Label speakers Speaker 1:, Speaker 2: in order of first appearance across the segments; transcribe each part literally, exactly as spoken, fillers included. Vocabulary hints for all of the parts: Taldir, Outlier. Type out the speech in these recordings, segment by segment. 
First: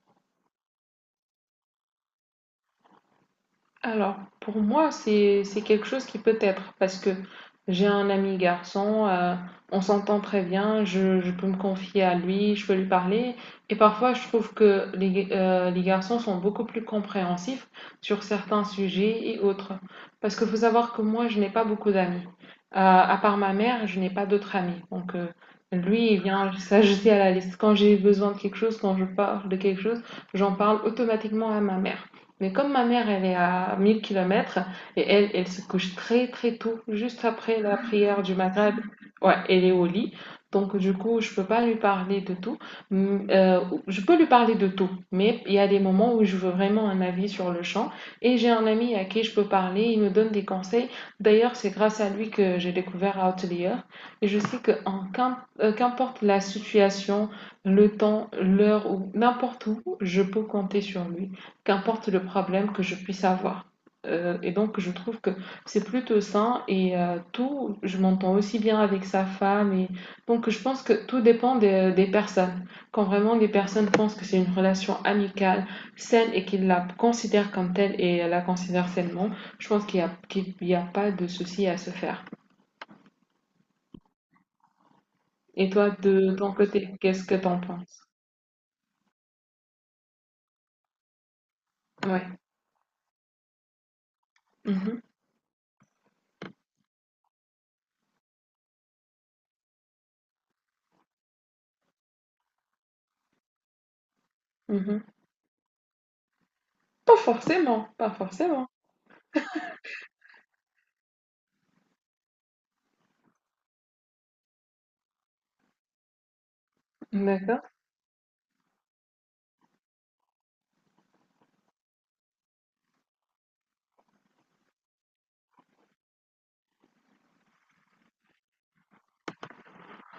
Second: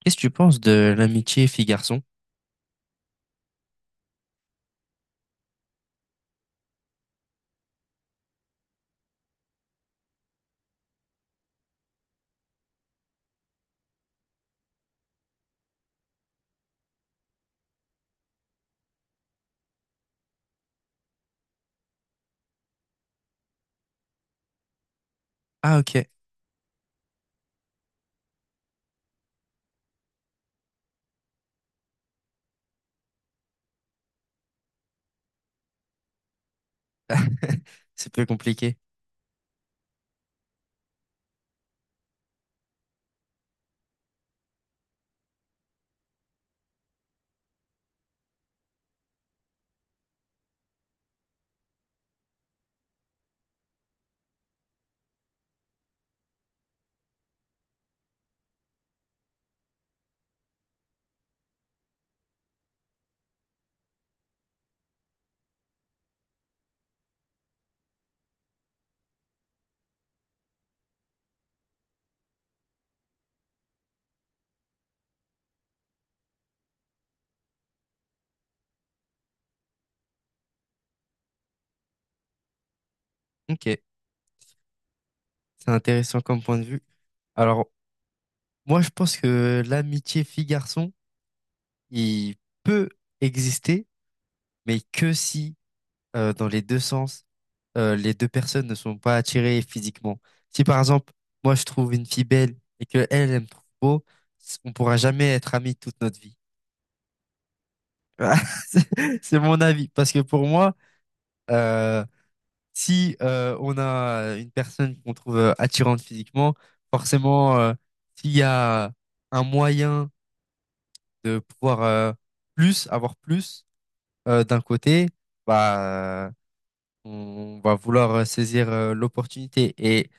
Speaker 1: Qu'est-ce que tu penses de l'amitié fille-garçon?
Speaker 2: Alors, pour moi, c'est c'est quelque chose qui peut être parce que j'ai un ami garçon, euh, on s'entend très bien, je, je peux me confier à lui, je peux lui parler. Et parfois, je trouve que les, euh, les garçons sont beaucoup plus compréhensifs sur certains sujets et autres. Parce qu'il faut savoir que moi, je n'ai pas beaucoup d'amis. Euh, à part ma mère, je n'ai pas d'autres amis. Donc, euh,
Speaker 1: Ah, ok.
Speaker 2: lui, il vient s'ajouter à la liste. Quand j'ai besoin de quelque chose, quand je parle de quelque chose, j'en parle automatiquement à ma mère. Mais comme ma mère, elle est à mille kilomètres et elle, elle se couche très très tôt, juste après la
Speaker 1: C'est
Speaker 2: prière
Speaker 1: peu
Speaker 2: du Maghreb,
Speaker 1: compliqué.
Speaker 2: ouais, elle est au lit. Donc du coup, je peux pas lui parler de tout. Mm, euh, je peux lui parler de tout, mais il y a des moments où je veux vraiment un avis sur le champ. Et j'ai un ami à qui je peux parler, il me donne des conseils. D'ailleurs, c'est grâce à lui que j'ai découvert Outlier. Et je sais que en qu'im- euh, qu'importe la situation, le temps, l'heure ou n'importe où, je peux compter sur lui qu'importe le problème que je puisse avoir. Euh, et donc, je trouve que c'est plutôt sain et euh, tout, je m'entends aussi bien avec sa femme. Et... Donc, je pense que tout dépend des, des personnes. Quand vraiment les personnes pensent que c'est une relation amicale, saine et qu'ils la considèrent comme telle et la considèrent sainement, je pense qu'il n'y a, qu'il y a pas de souci à se faire.
Speaker 1: Ok.
Speaker 2: Et
Speaker 1: C'est
Speaker 2: toi,
Speaker 1: intéressant
Speaker 2: de
Speaker 1: comme
Speaker 2: ton
Speaker 1: point de vue.
Speaker 2: côté, qu'est-ce que t'en
Speaker 1: Alors,
Speaker 2: penses?
Speaker 1: moi, je pense que l'amitié fille-garçon, il
Speaker 2: Ouais.
Speaker 1: peut exister, mais
Speaker 2: Mhm,
Speaker 1: que si, euh, dans les deux sens, euh, les deux personnes ne sont pas attirées physiquement. Si, par exemple, moi, je trouve une fille belle et que elle, elle me trouve beau, c- on pourra
Speaker 2: mhm.
Speaker 1: jamais être amis toute notre vie.
Speaker 2: Pas forcément, pas forcément.
Speaker 1: C'est c'est mon avis. Parce que pour moi, euh, si euh, on a une personne qu'on trouve euh, attirante physiquement, forcément,
Speaker 2: D'accord.
Speaker 1: euh, s'il y a un moyen de pouvoir euh, plus, avoir plus euh, d'un côté, bah, on va vouloir euh, saisir euh, l'opportunité. Et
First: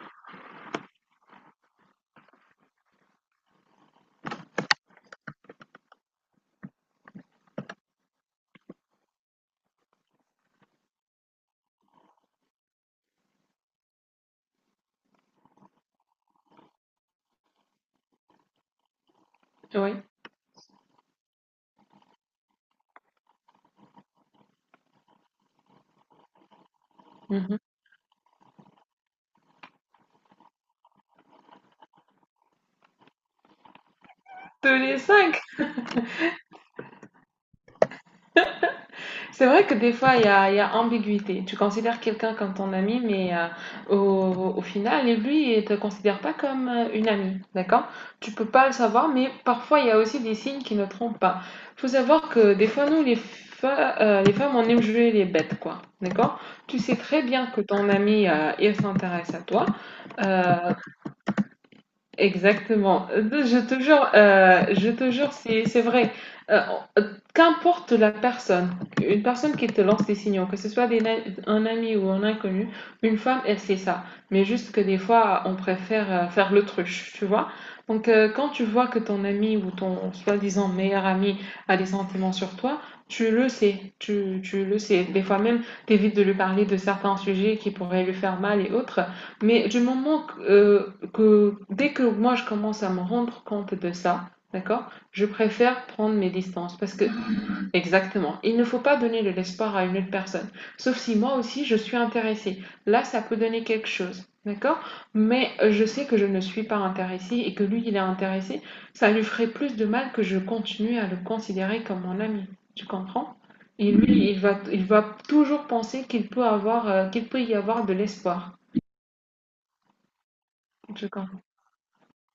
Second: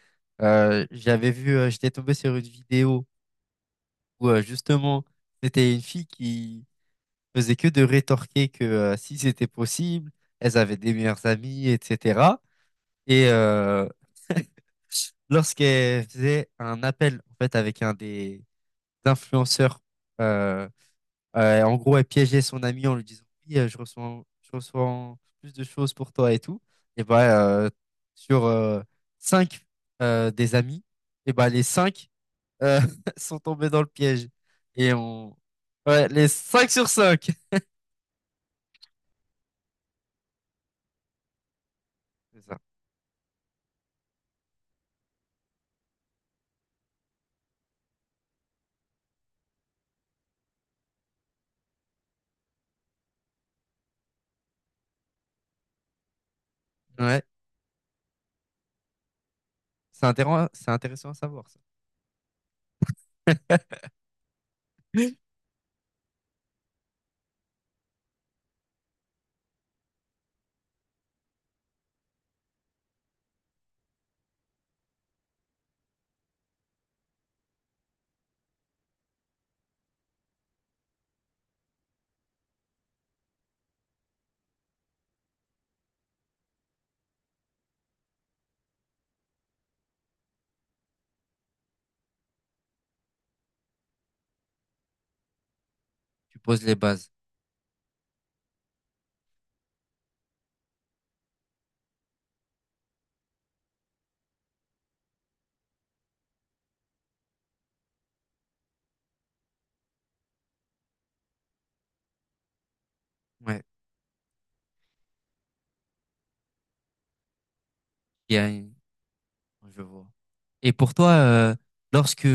Speaker 1: euh, j'avais vu, euh, j'étais tombé sur une vidéo où euh, justement, c'était une fille qui faisait que de rétorquer que euh, si c'était possible, elles avaient des meilleurs amis, et cetera. Et, euh, lorsqu'elle faisait un appel en fait avec un des influenceurs,
Speaker 2: Oui.
Speaker 1: euh, euh, en gros, elle piégeait son ami en lui disant oui, euh, je reçois, je reçois plus de choses pour toi et tout. Et bah
Speaker 2: Mhm.
Speaker 1: euh, sur euh, cinq euh, des amis, et bah les cinq euh, sont tombés dans le piège
Speaker 2: Tous
Speaker 1: et
Speaker 2: les
Speaker 1: on
Speaker 2: cinq.
Speaker 1: ouais les cinq sur cinq.
Speaker 2: C'est vrai que des fois, il y a, il y a ambiguïté. Tu considères quelqu'un
Speaker 1: C'est
Speaker 2: comme
Speaker 1: ça.
Speaker 2: ton ami, mais euh, au, au final, lui, il te considère pas comme euh, une amie, d'accord? Tu peux pas le savoir, mais parfois, il y a aussi des signes qui ne trompent pas. Faut savoir que des fois, nous, les, fe- euh, les femmes, on aime jouer les bêtes, quoi, d'accord? Tu sais très
Speaker 1: Ouais,
Speaker 2: bien que ton ami, euh, il s'intéresse à toi.
Speaker 1: c'est intéressant, c'est
Speaker 2: euh,
Speaker 1: intéressant à savoir ça.
Speaker 2: Exactement. Euh, Je te jure, euh, je te jure, c'est c'est vrai. Euh, euh, qu'importe la personne, une personne qui te lance des signaux, que ce soit des na- un ami ou un inconnu, une femme, elle sait ça. Mais juste que des fois, on préfère euh, faire l'autruche, tu vois. Donc, euh, quand tu vois que ton ami ou ton soi-disant meilleur ami a des sentiments sur toi, tu le sais, tu, tu le sais. Des fois même, t'évites de lui parler de certains sujets qui pourraient lui faire mal et autres. Mais du moment que, euh, que dès que moi je commence à me rendre compte de ça, d'accord, je préfère prendre mes
Speaker 1: Tu poses les
Speaker 2: distances parce que
Speaker 1: bases.
Speaker 2: exactement, il ne faut pas donner de l'espoir à une autre personne, sauf si moi aussi je suis intéressée. Là, ça peut donner quelque chose, d'accord? Mais euh, je sais que je ne suis pas intéressée et que lui, il est intéressé. Ça lui ferait plus de mal que je continue à le considérer comme mon ami. Tu comprends?
Speaker 1: Ouais,
Speaker 2: Et lui, il va, il va toujours penser qu'il peut avoir, euh, qu'il peut y avoir de
Speaker 1: il y a
Speaker 2: l'espoir.
Speaker 1: une- Je vois. Et pour toi,
Speaker 2: Tu comprends?
Speaker 1: euh, lorsque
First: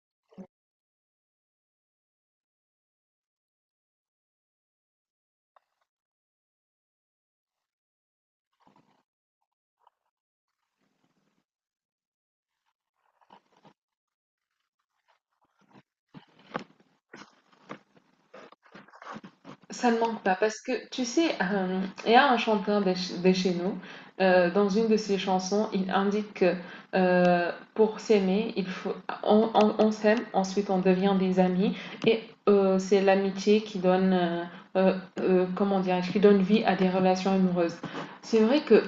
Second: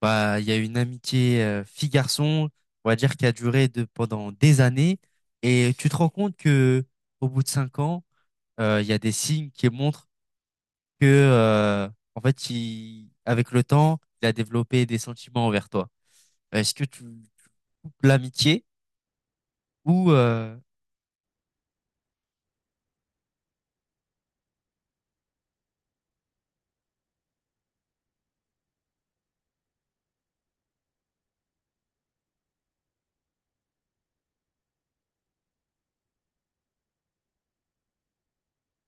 Speaker 1: bah il y a une amitié euh, fille-garçon, on va dire qui a duré de, pendant des années, et tu te rends compte que au bout de cinq ans, euh, il y a des signes qui montrent que euh, en fait, il, avec le temps, il a développé des sentiments envers toi. Est-ce que tu, tu coupes l'amitié
Speaker 2: Ça ne
Speaker 1: ou
Speaker 2: manque pas
Speaker 1: euh,
Speaker 2: parce que tu sais, euh, il y a un chanteur de, ch- de chez nous, euh, dans une de ses chansons, il indique que euh, pour s'aimer, il faut, on, on- on s'aime, ensuite on devient des amis et euh, c'est l'amitié qui donne, euh, euh, euh, comment dirais-je, qui donne vie à des relations amoureuses. C'est vrai que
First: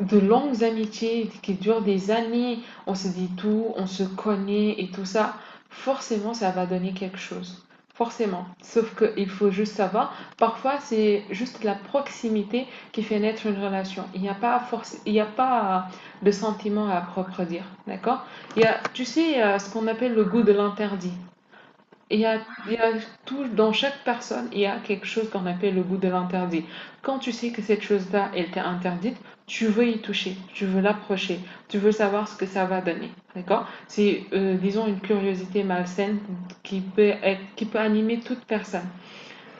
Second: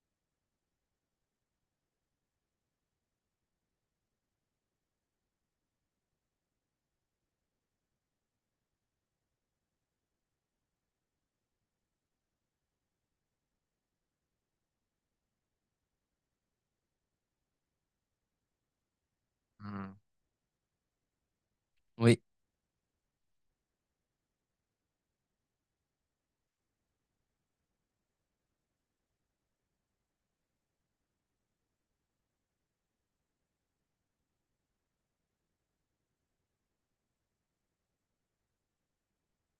Speaker 2: de longues amitiés qui durent des années, on se dit tout, on se connaît et tout ça, forcément ça va donner quelque chose. Forcément. Sauf qu'il faut juste savoir. Parfois, c'est juste la proximité qui fait naître une relation. Il n'y a pas force, il n'y a pas euh, de sentiment à propre dire, d'accord. Il y a, tu sais, il y a ce qu'on
Speaker 1: Hmm.
Speaker 2: appelle le goût de l'interdit.
Speaker 1: Oui,
Speaker 2: Il y, a, il y a tout dans chaque personne, il y a quelque chose qu'on appelle le goût de l'interdit. Quand tu sais que cette chose-là, elle t'est interdite, tu veux y toucher, tu veux l'approcher, tu veux savoir ce que ça va donner, d'accord. C'est, euh, disons, une curiosité malsaine qui peut, être- qui peut animer toute personne.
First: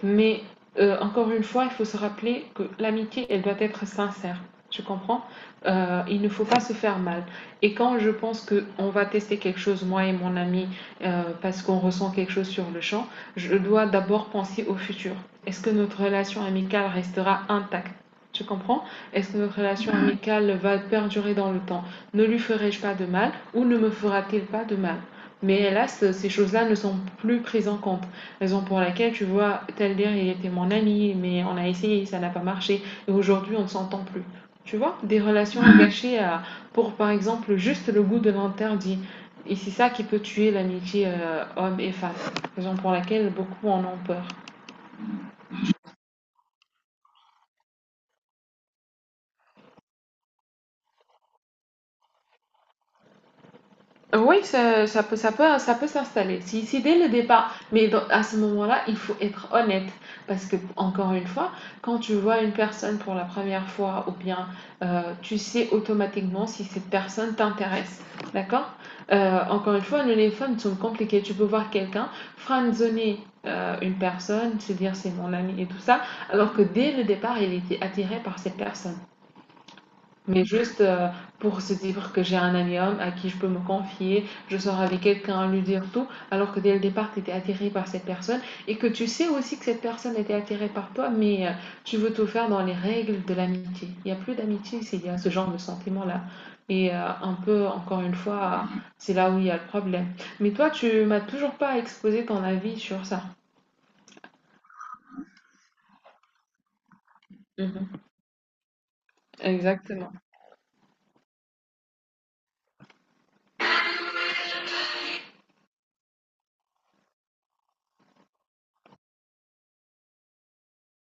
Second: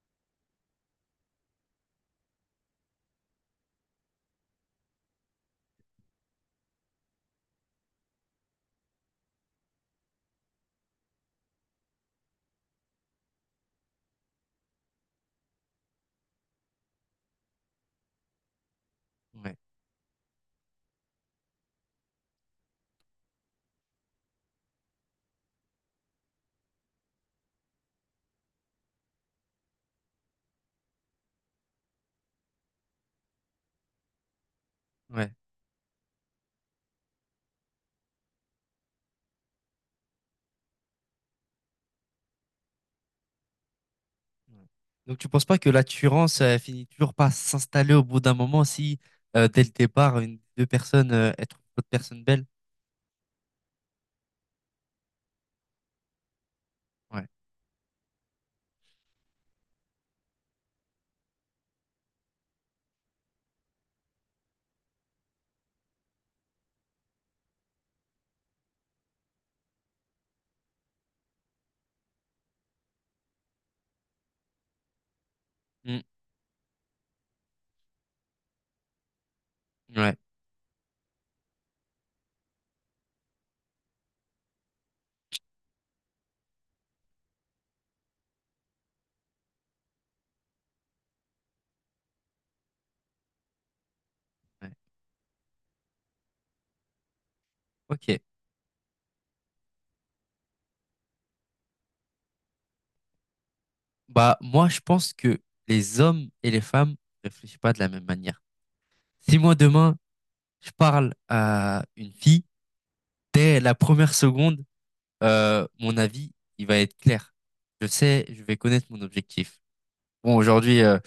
Speaker 2: Mais euh, encore une fois, il faut se rappeler que l'amitié, elle doit être sincère. Tu comprends? Euh, Il ne faut pas se faire mal. Et quand je pense que on va tester quelque chose, moi et mon ami, euh, parce qu'on ressent quelque chose sur le champ, je dois d'abord penser au futur. Est-ce que notre relation amicale restera intacte? Tu comprends? Est-ce que
Speaker 1: ouais,
Speaker 2: notre relation amicale va perdurer dans le temps? Ne lui ferai-je pas de mal ou ne me fera-t-il pas de mal? Mais hélas, ces choses-là ne sont plus prises en compte. Raison pour laquelle, tu vois, Taldir, il était mon ami, mais on a essayé, ça n'a pas marché. Et aujourd'hui, on ne s'entend plus. Tu vois, des
Speaker 1: ouais.
Speaker 2: relations gâchées à- pour, par exemple, juste le goût de l'interdit. Et c'est ça qui peut tuer l'amitié euh, homme et femme. Raison pour laquelle beaucoup en ont peur.
Speaker 1: Ouais. Donc tu penses pas que la Turance euh, finit toujours par s'installer au bout d'un moment si euh, dès le départ une deux personnes euh, elles trouvent d'autres personnes belles?
Speaker 2: Oui, ça, ça peut, ça peut, ça peut s'installer. Si, si dès le
Speaker 1: Ouais.
Speaker 2: départ, mais dans- à ce moment-là, il faut être honnête. Parce que, encore une fois, quand tu vois une personne pour la première fois, ou bien euh, tu sais automatiquement si cette personne t'intéresse. D'accord? Euh, encore une fois, nous, les femmes sont compliquées. Tu peux voir quelqu'un franzonner euh, une personne, se dire c'est mon ami et tout
Speaker 1: Mm.
Speaker 2: ça, alors que dès le départ, il était attiré par cette personne.
Speaker 1: Ouais.
Speaker 2: Mais juste euh, pour se dire que j'ai un ami homme à qui je peux me confier, je sors avec quelqu'un, lui dire tout, alors que dès le départ, tu étais attiré par cette personne et que tu sais aussi que cette personne était attirée par toi, mais euh, tu veux tout faire dans les règles de l'amitié. Il n'y a plus
Speaker 1: Ouais.
Speaker 2: d'amitié s'il y a ce genre de sentiment-là. Et euh, un peu, encore une
Speaker 1: Ok.
Speaker 2: fois, c'est là où il y a le problème. Mais toi, tu m'as toujours pas exposé ton avis sur ça.
Speaker 1: Bah moi je pense que les hommes et les femmes réfléchissent pas de la
Speaker 2: Mhm.
Speaker 1: même manière. Si moi demain
Speaker 2: Exactement.
Speaker 1: je parle à une fille dès la première seconde, euh, mon avis il va être clair. Je sais, je vais connaître mon objectif. Bon aujourd'hui euh,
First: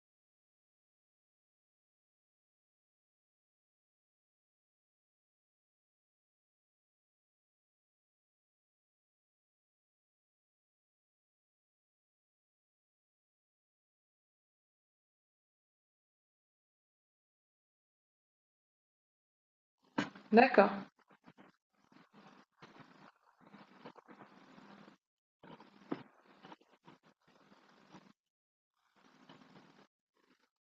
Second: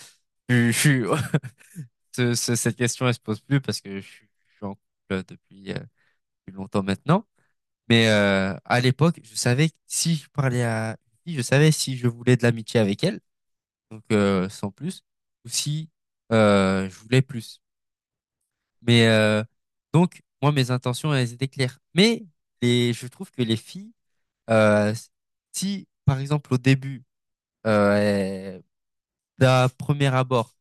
Speaker 1: je je suis ce- ce- cette question, elle se pose plus parce que je suis, je suis en couple euh, depuis euh, depuis longtemps maintenant. Mais euh, à l'époque, je savais que si je parlais à une fille, je savais si je voulais de l'amitié avec elle, donc euh, sans plus, ou si euh, je voulais plus. Mais euh, donc, moi, mes
Speaker 2: D'accord.
Speaker 1: intentions, elles étaient claires. Mais les, je trouve que les filles, euh, si, par exemple, au début, euh, elles- d'un premier abord,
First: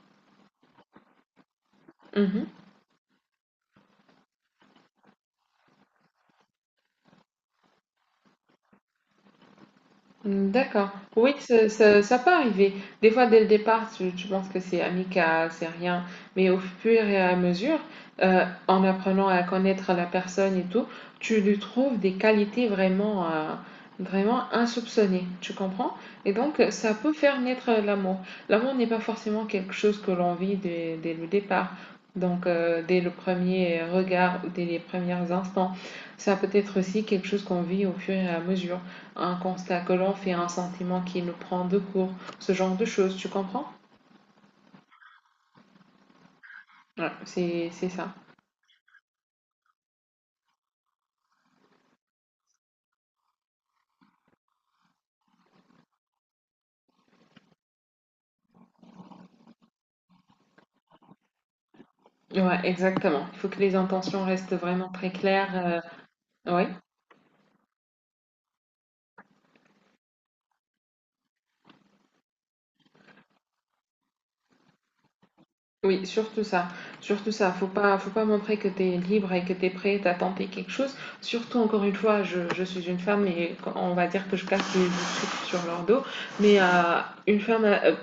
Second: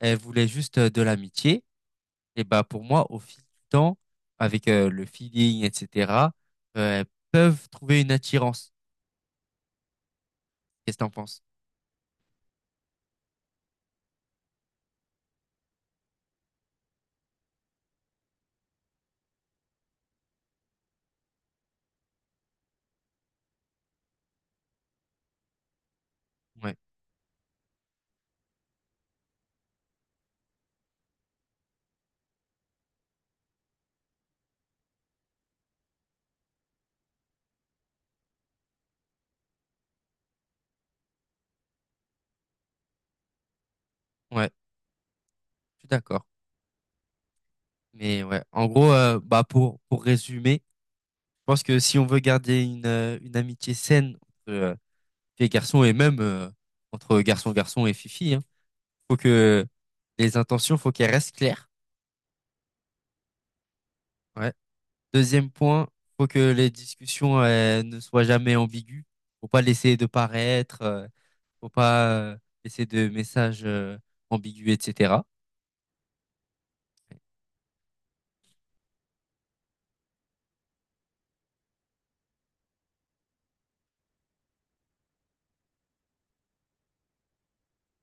Speaker 1: elles voulaient juste euh, de l'amitié, et
Speaker 2: Mhm.
Speaker 1: bah pour moi, au fil du temps, avec euh, le feeling, et cetera, euh, elles peuvent trouver une attirance.
Speaker 2: Mm, d'accord.
Speaker 1: Qu'est-ce que t'en
Speaker 2: Oui,
Speaker 1: penses?
Speaker 2: ça, ça, ça peut arriver. Des fois, dès le départ, tu, tu penses que c'est amical, c'est rien. Mais au fur et à mesure, euh, en apprenant à connaître la personne et tout, tu lui trouves des qualités vraiment, euh, vraiment insoupçonnées. Tu comprends? Et donc,
Speaker 1: Ouais,
Speaker 2: ça peut faire naître l'amour. L'amour n'est pas forcément quelque chose que l'on vit dès, dès le départ. Donc, euh, dès le premier regard ou dès les premiers instants. Ça peut être aussi quelque chose qu'on vit au fur et à mesure, un constat que l'on fait, un sentiment qui nous prend de court, ce genre de choses, tu comprends?
Speaker 1: ouais, je suis d'accord.
Speaker 2: Ouais, c'est c'est ça.
Speaker 1: Mais ouais, en gros, euh, bah pour pour résumer, je pense que si on veut garder une euh, une amitié saine entre euh, filles et garçons et même euh, entre garçon garçon et fifi, hein, faut que les intentions, faut qu'elles restent claires.
Speaker 2: Ouais, exactement. Il faut que les intentions
Speaker 1: Ouais.
Speaker 2: restent vraiment très
Speaker 1: Deuxième
Speaker 2: claires.
Speaker 1: point, faut que
Speaker 2: euh, ouais,
Speaker 1: les discussions euh, ne soient jamais ambiguës. Faut pas laisser de paraître, euh, faut pas euh, laisser de messages euh, ambigus, et cetera.
Speaker 2: Oui, surtout ça, surtout ça. Faut pas, faut pas montrer que tu es libre et que tu es prête à tenter quelque chose. Surtout, encore une fois, je, je suis une femme et on va dire que je casse les trucs sur leur dos. Mais euh, une femme, euh,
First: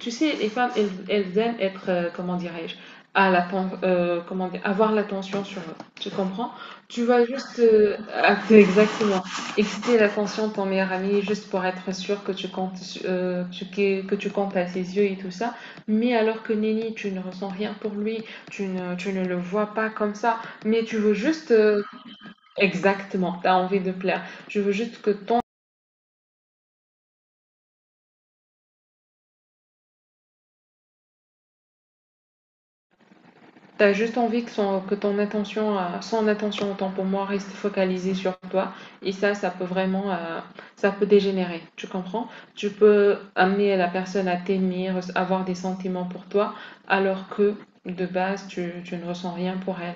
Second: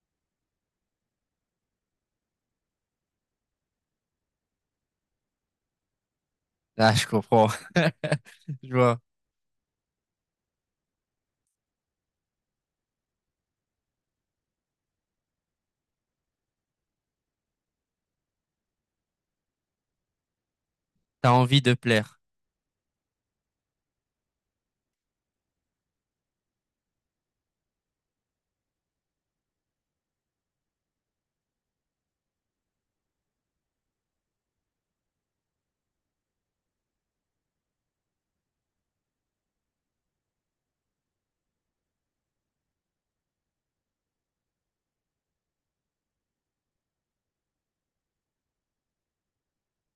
Speaker 2: tu sais, les femmes, elles, elles aiment être, euh, comment dirais-je, à la, pen- euh, comment dire, avoir l'attention sur eux. Tu comprends?
Speaker 1: Ah,
Speaker 2: Tu
Speaker 1: je
Speaker 2: vas
Speaker 1: comprends.
Speaker 2: juste euh, acter-
Speaker 1: Je vois.
Speaker 2: exactement exciter l'attention de ton meilleur ami juste pour être sûr que tu comptes, su- euh, tu- que, que tu comptes à ses yeux et tout ça. Mais alors que Nelly, tu ne ressens rien pour lui, tu ne, tu ne le vois pas comme ça, mais tu veux
Speaker 1: T'as
Speaker 2: juste...
Speaker 1: envie de
Speaker 2: euh,
Speaker 1: plaire.
Speaker 2: Exactement, tu as envie de plaire. Tu veux juste que ton... T'as juste envie que, son, que ton attention, euh, son attention autant pour moi reste focalisée sur toi. Et ça, ça peut vraiment, euh, ça peut dégénérer. Tu comprends? Tu peux amener la personne à t'aimer, avoir des sentiments pour toi, alors que de base, tu, tu ne ressens rien pour elle.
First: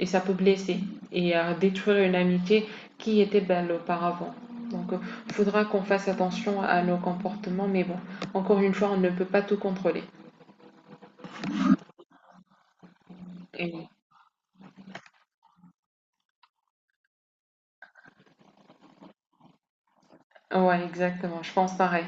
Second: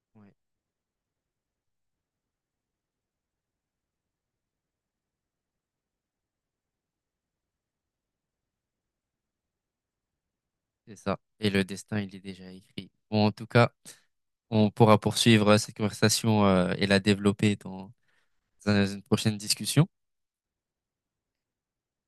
Speaker 2: Et ça peut
Speaker 1: Ouais,
Speaker 2: blesser et euh, détruire une amitié qui était belle auparavant. Donc il euh, faudra qu'on fasse attention à nos comportements, mais bon, encore une fois, on ne peut pas tout contrôler.
Speaker 1: c'est ça. Et le destin, il est déjà écrit. Bon, en tout cas,
Speaker 2: Et,
Speaker 1: on pourra poursuivre cette conversation euh, et la développer dans. dans une prochaine discussion.
Speaker 2: ouais, exactement, je pense pareil.